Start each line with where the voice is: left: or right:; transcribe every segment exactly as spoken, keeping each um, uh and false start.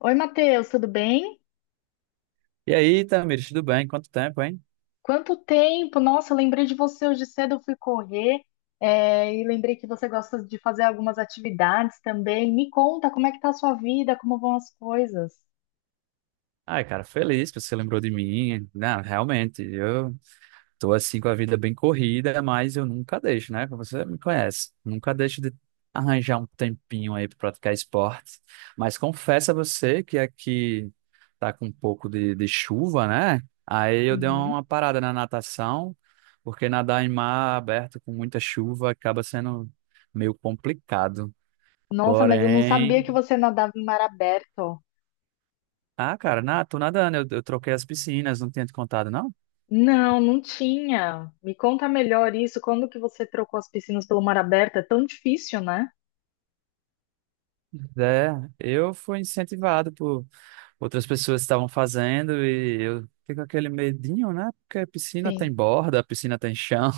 left: Oi, Matheus, tudo bem?
right: E aí, Tamires, tudo bem? Quanto tempo, hein?
left: Quanto tempo? Nossa, eu lembrei de você hoje cedo, eu fui correr, é, e lembrei que você gosta de fazer algumas atividades também. Me conta, como é que tá a sua vida, como vão as coisas?
right: Ai, cara, feliz que você lembrou de mim. Não, realmente, eu tô assim com a vida bem corrida, mas eu nunca deixo, né? Você me conhece. Nunca deixo de arranjar um tempinho aí pra praticar esporte. Mas confesso a você que aqui tá com um pouco de, de chuva, né? Aí eu dei
left: Uhum.
right: uma parada na natação, porque nadar em mar aberto com muita chuva acaba sendo meio complicado.
left: Nossa, mas eu não sabia
right: Porém,
left: que você nadava em mar aberto.
right: Ah, cara, na, tô nadando, eu, eu troquei as piscinas, não tinha te contado, não?
left: Não, não tinha. Me conta melhor isso, quando que você trocou as piscinas pelo mar aberto? É tão difícil, né?
right: É, eu fui incentivado por outras pessoas que estavam fazendo e eu fico com aquele medinho, né? Porque a piscina tem
left: Sim.
right: borda, a piscina tem chão.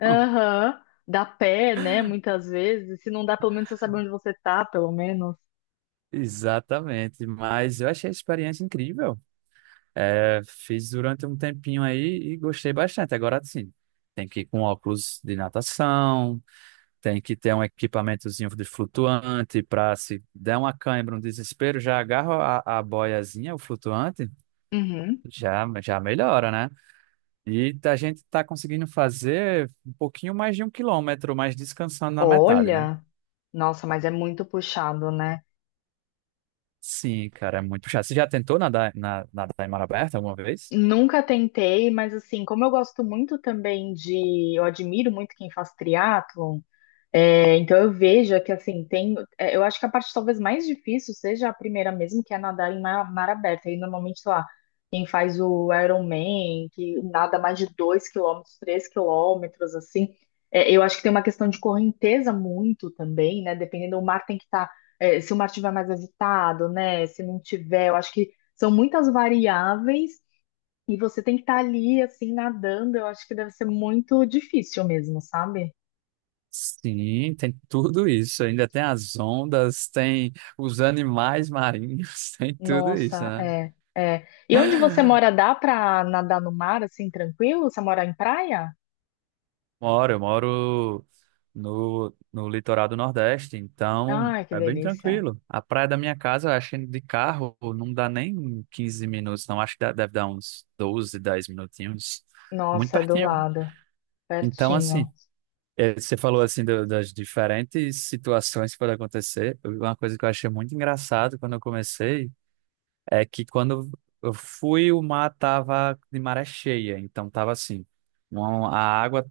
left: Aham. Dá pé, né, muitas vezes. Se não dá, pelo menos você sabe onde você tá, pelo menos.
right: Exatamente, mas eu achei a experiência incrível. É, fiz durante um tempinho aí e gostei bastante. Agora sim, tem que ir com óculos de natação. Tem que ter um equipamentozinho de flutuante para se der uma cãibra, um desespero, já agarra a, a boiazinha, o flutuante, já, já melhora, né? E a gente está conseguindo fazer um pouquinho mais de um quilômetro, mas descansando na metade, né?
left: Olha, nossa, mas é muito puxado, né?
right: Sim, cara, é muito chato. Você já tentou nadar, na, nadar em mar aberto alguma vez?
left: Nunca tentei, mas assim, como eu gosto muito também de, eu admiro muito quem faz triatlon. É, então eu vejo que assim tem, é, eu acho que a parte talvez mais difícil seja a primeira mesmo, que é nadar em mar, mar aberto. Aí normalmente, sei lá, quem faz o Ironman, que nada mais de dois quilômetros, três quilômetros, assim, é, eu acho que tem uma questão de correnteza muito também, né? Dependendo, o mar tem que estar, se o mar estiver mais agitado, né? Se não tiver, eu acho que são muitas variáveis e você tem que estar ali, assim, nadando. Eu acho que deve ser muito difícil mesmo, sabe?
right: Sim, tem tudo isso. Ainda tem as ondas, tem os animais marinhos, tem tudo isso,
left: Nossa,
right: né?
left: é, é. E onde você mora, dá pra nadar no mar assim, tranquilo? Você mora em praia?
right: Moro, eu moro no, no litoral do Nordeste, então
left: Ai, que
right: é bem
left: delícia.
right: tranquilo. A praia da minha casa, eu acho que de carro não dá nem quinze minutos, não. Acho que dá- deve dar uns doze, dez minutinhos. É muito
left: Nossa, é do
right: pertinho.
left: lado,
right: Então, assim,
left: pertinho.
right: eh, você falou assim do- das diferentes situações que podem acontecer. Uma coisa que eu achei muito engraçado quando eu comecei é que quando eu fui, o mar tava de maré cheia, então tava assim. uma- A água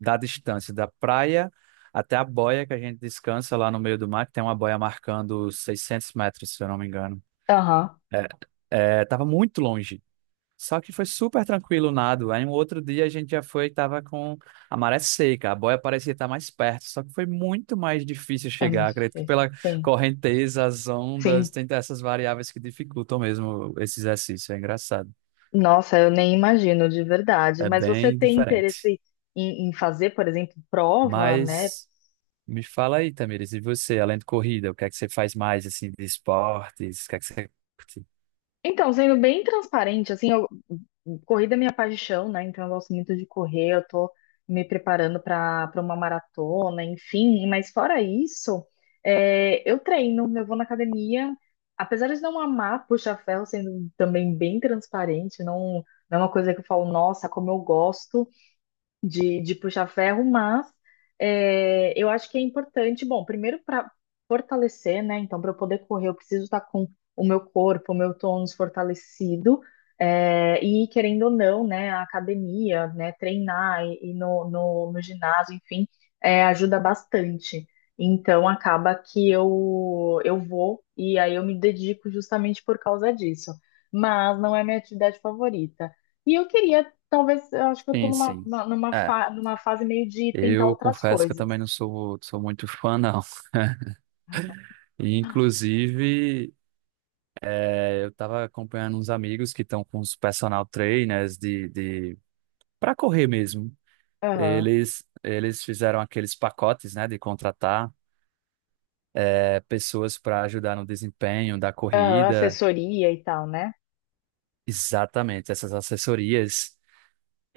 right: da distância da praia até a boia que a gente descansa lá no meio do mar, que tem uma boia marcando seiscentos metros, se eu não me engano.
left: Aham,
right: É, é, tava muito longe. Só que foi super tranquilo o nado. Aí um outro dia a gente já foi e tava com a maré seca. A boia parecia estar mais perto, só que foi muito mais difícil
left: é
right: chegar.
left: muito
right: Acredito que
left: difícil.
right: pela
left: Sim,
right: correnteza, as ondas,
left: sim.
right: tem essas variáveis que dificultam mesmo esse exercício. É engraçado.
left: Nossa, eu nem imagino de verdade.
right: É
left: Mas você
right: bem
left: tem
right: diferente.
left: interesse em, em fazer, por exemplo, prova, né?
right: Mas me fala aí, Tamires, e você, além de corrida, o que é que você faz mais, assim, de esportes? O que é que você curte?
left: Então, sendo bem transparente, assim, eu, corrida é minha paixão, né? Então eu gosto muito de correr, eu tô me preparando para para uma maratona, enfim, mas fora isso, é, eu treino, eu vou na academia, apesar de não amar puxa-ferro, sendo também bem transparente, não, não é uma coisa que eu falo, nossa, como eu gosto, de, de puxar ferro, mas é, eu acho que é importante, bom, primeiro para fortalecer, né? Então, para eu poder correr, eu preciso estar com o meu corpo, o meu tônus fortalecido, é, e querendo ou não, né, a academia, né, treinar e, e no, no, no ginásio, enfim, é, ajuda bastante. Então, acaba que eu, eu vou e aí eu me dedico justamente por causa disso. Mas não é minha atividade favorita. E eu queria. Talvez, eu acho que eu tô
right: Sim,
left: numa,
right: sim.
left: numa,
right: É,
left: fa- numa fase meio de tentar
right: eu
left: outras
right: confesso que eu
left: coisas.
right: também não sou, sou muito fã, não. E, inclusive, é, eu tava acompanhando uns amigos que estão com os personal trainers de, de... para correr mesmo.
left: Aham.
right: Eles, eles fizeram aqueles pacotes, né, de contratar é, pessoas para ajudar no desempenho da
left: Aham,
right: corrida.
left: assessoria e tal, né?
right: Exatamente, essas assessorias.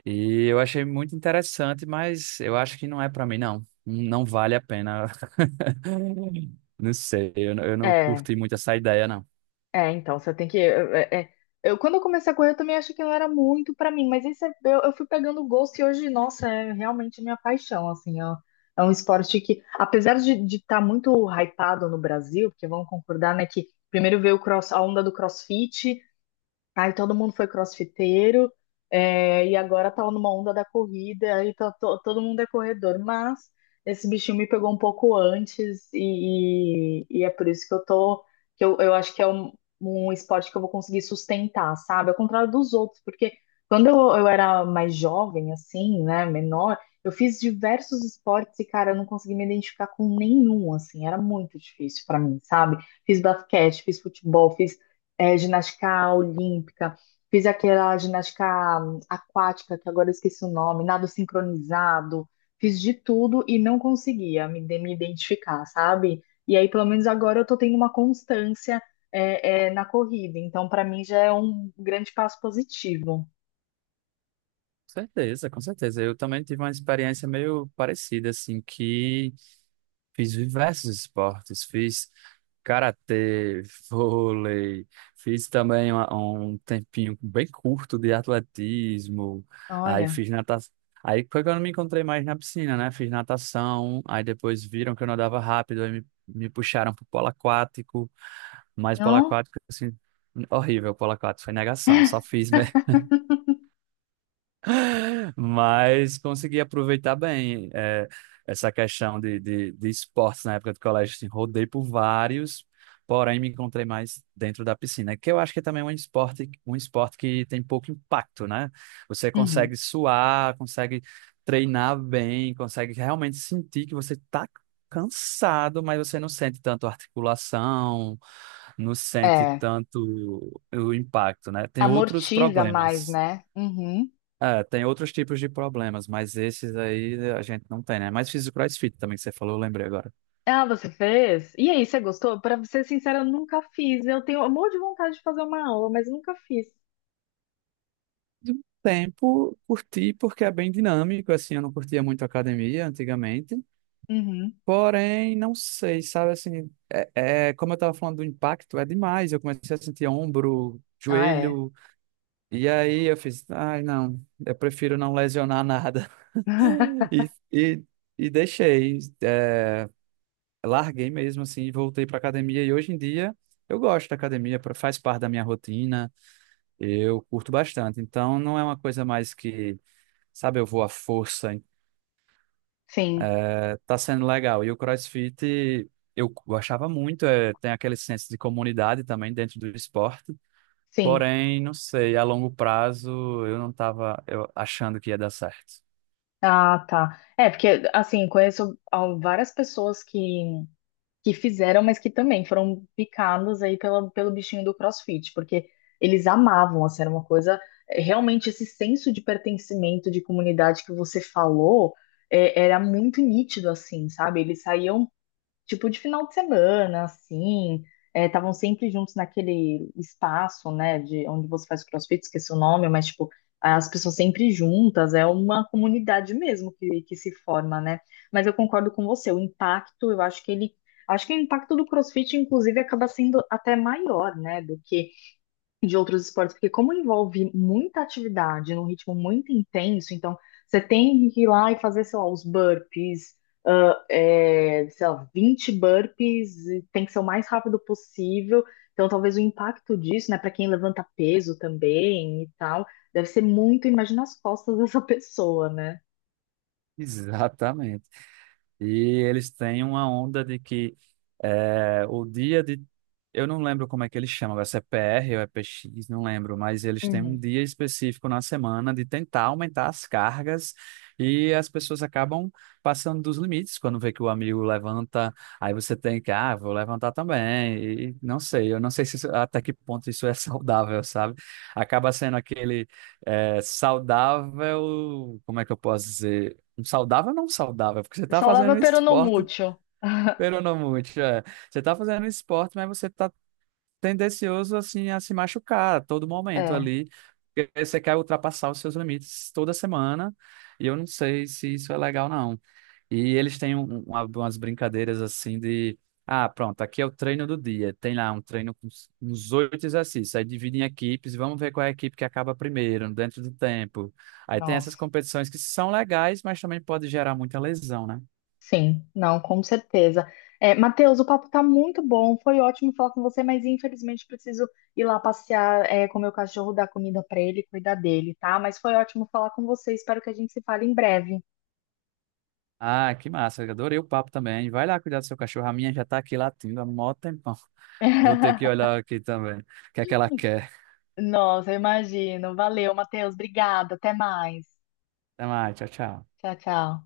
right: E eu achei muito interessante, mas eu acho que não é pra mim, não. Não vale a pena. Não sei, eu, não- eu não
left: É,
right: curti muito essa ideia, não. Com
left: é, então, você tem que. É, é. Eu, quando eu comecei a correr, eu também achei que não era muito pra mim, mas isso é- eu, eu fui pegando o gosto e hoje, nossa, é realmente minha paixão, assim, ó. É um esporte que, apesar de estar muito hypado no Brasil, porque vamos concordar, né, que primeiro veio o cross, a onda do CrossFit. Aí todo mundo foi crossfiteiro, é, e agora tá numa onda da corrida, aí tá, to- todo mundo é corredor, mas esse bichinho me pegou um pouco antes, e, e- e é por isso que eu tô, que eu, eu acho que é um, um esporte que eu vou conseguir sustentar, sabe? Ao contrário dos outros, porque quando eu, eu era mais jovem, assim, né, menor, eu fiz diversos esportes e, cara, eu não consegui me identificar com nenhum, assim, era muito difícil pra mim, sabe? Fiz basquete, fiz futebol, fiz é, ginástica olímpica, fiz aquela ginástica hum, aquática, que agora eu esqueci o nome, nado sincronizado, fiz de tudo e não conseguia me, de- me identificar, sabe? E aí, pelo menos agora, eu tô tendo uma constância, é, é, na corrida, então para mim já é um grande passo positivo.
right: certeza, com certeza. Eu também tive uma experiência meio parecida, assim, que fiz diversos esportes, fiz karatê, vôlei, fiz também uma- um tempinho bem curto de atletismo, aí
left: Olha,
right: fiz natação. Aí foi quando eu me encontrei mais na piscina, né? Fiz natação, aí depois viram que eu nadava rápido, aí me, me puxaram pro polo aquático, mas polo
left: não?
right: aquático, assim, horrível, polo aquático, foi negação, só fiz, mas consegui aproveitar bem é, essa questão de, de, de esportes na época do colégio. Assim, rodei por vários, porém me encontrei mais dentro da piscina, que eu acho que também é um esporte, um esporte que tem pouco impacto, né? Você
left: Uhum.
right: consegue suar, consegue treinar bem, consegue realmente sentir que você está cansado, mas você não sente tanto articulação, não sente
left: É,
right: tanto o impacto, né? Tem outros
left: amortiza mais,
right: problemas.
left: né? Uhum.
right: É, tem outros tipos de problemas, mas esses aí a gente não tem, né? Mas fiz o CrossFit também, que você falou, eu lembrei agora.
left: Ah, você fez? E aí, você gostou? Para ser sincera, eu nunca fiz. Eu tenho um monte de vontade de fazer uma aula, mas nunca fiz.
right: De um tempo, curti porque é bem dinâmico, assim, eu não curtia muito academia antigamente,
left: Uhum.
right: porém, não sei, sabe, assim, é, é- como eu tava falando do impacto, é demais, eu comecei a sentir ombro,
left: Ah, é.
right: joelho, e aí eu fiz, ai, não, eu prefiro não lesionar nada, e, e, e deixei, é, larguei mesmo assim, e voltei para academia e hoje em dia eu gosto da academia, pra- faz parte da minha rotina, eu curto bastante. Então não é uma coisa mais que, sabe, eu vou à força,
left: Sim,
right: eh, tá sendo legal. E o CrossFit eu gostava muito, é tem aquele senso de comunidade também dentro do esporte.
left: sim.
right: Porém, não sei, a longo prazo eu não estava achando que ia dar certo.
left: Ah, tá. É, porque, assim, conheço al- várias pessoas que, que fizeram, mas que também foram picadas aí pela, pelo bichinho do CrossFit, porque eles amavam, assim, era uma coisa. é, Realmente, esse senso de pertencimento, de comunidade que você falou, é, era muito nítido, assim, sabe? Eles saíam tipo de final de semana, assim, estavam sempre juntos naquele espaço, né, de onde você faz o CrossFit, esqueci o nome, mas tipo, as pessoas sempre juntas, é uma comunidade mesmo que, que se forma, né? Mas eu concordo com você, o impacto, eu acho que ele, acho que o impacto do CrossFit, inclusive, acaba sendo até maior, né, do que de outros esportes, porque como envolve muita atividade num ritmo muito intenso, então você tem que ir lá e fazer, sei lá, os burpees, ah, é, sei lá, vinte burpees, e tem que ser o mais rápido possível. Então, talvez o impacto disso, né, para quem levanta peso também e tal, deve ser muito, imagina as costas dessa pessoa, né?
right: Exatamente. E eles têm uma onda de que é, o dia de. Eu não lembro como é que eles chamam, agora, se é P R ou é P X, não lembro, mas eles têm um
left: Uhum.
right: dia específico na semana de tentar aumentar as cargas e as pessoas acabam passando dos limites. Quando vê que o amigo levanta, aí você tem que, ah, vou levantar também. E não sei, eu não sei se isso- até que ponto isso é saudável, sabe? Acaba sendo aquele é, saudável, como é que eu posso dizer? Saudável ou não saudável? Porque você tá
left: Só
right: fazendo
left: leva
right: um
left: pero no
right: esporte,
left: mútil.
right: pero não muito. É. Você tá fazendo um esporte, mas você tá tendencioso assim a se machucar a todo momento
left: É,
right: ali. Porque você quer ultrapassar os seus limites toda semana, e eu não sei se isso é legal, não. E eles têm um- um, uma- umas brincadeiras assim de. Ah, pronto, aqui é o treino do dia. Tem lá um treino com uns uns oito exercícios. Aí dividem em equipes, vamos ver qual é a equipe que acaba primeiro, dentro do tempo. Aí tem essas
left: nossa.
right: competições que são legais, mas também pode gerar muita lesão, né?
left: Sim, não, com certeza. É, Matheus, o papo tá muito bom, foi ótimo falar com você, mas infelizmente preciso ir lá passear, é, com o meu cachorro, dar comida pra ele, cuidar dele, tá? Mas foi ótimo falar com você, espero que a gente se fale em breve.
right: Ah, que massa, eu adorei o papo também. Vai lá cuidar do seu cachorro. A minha já tá aqui latindo há mó tempão. Vou ter que olhar aqui também. O que é que ela quer?
left: Nossa, eu imagino. Valeu, Matheus, obrigada, até mais.
right: Até mais, tchau, tchau.
left: Tchau, tchau.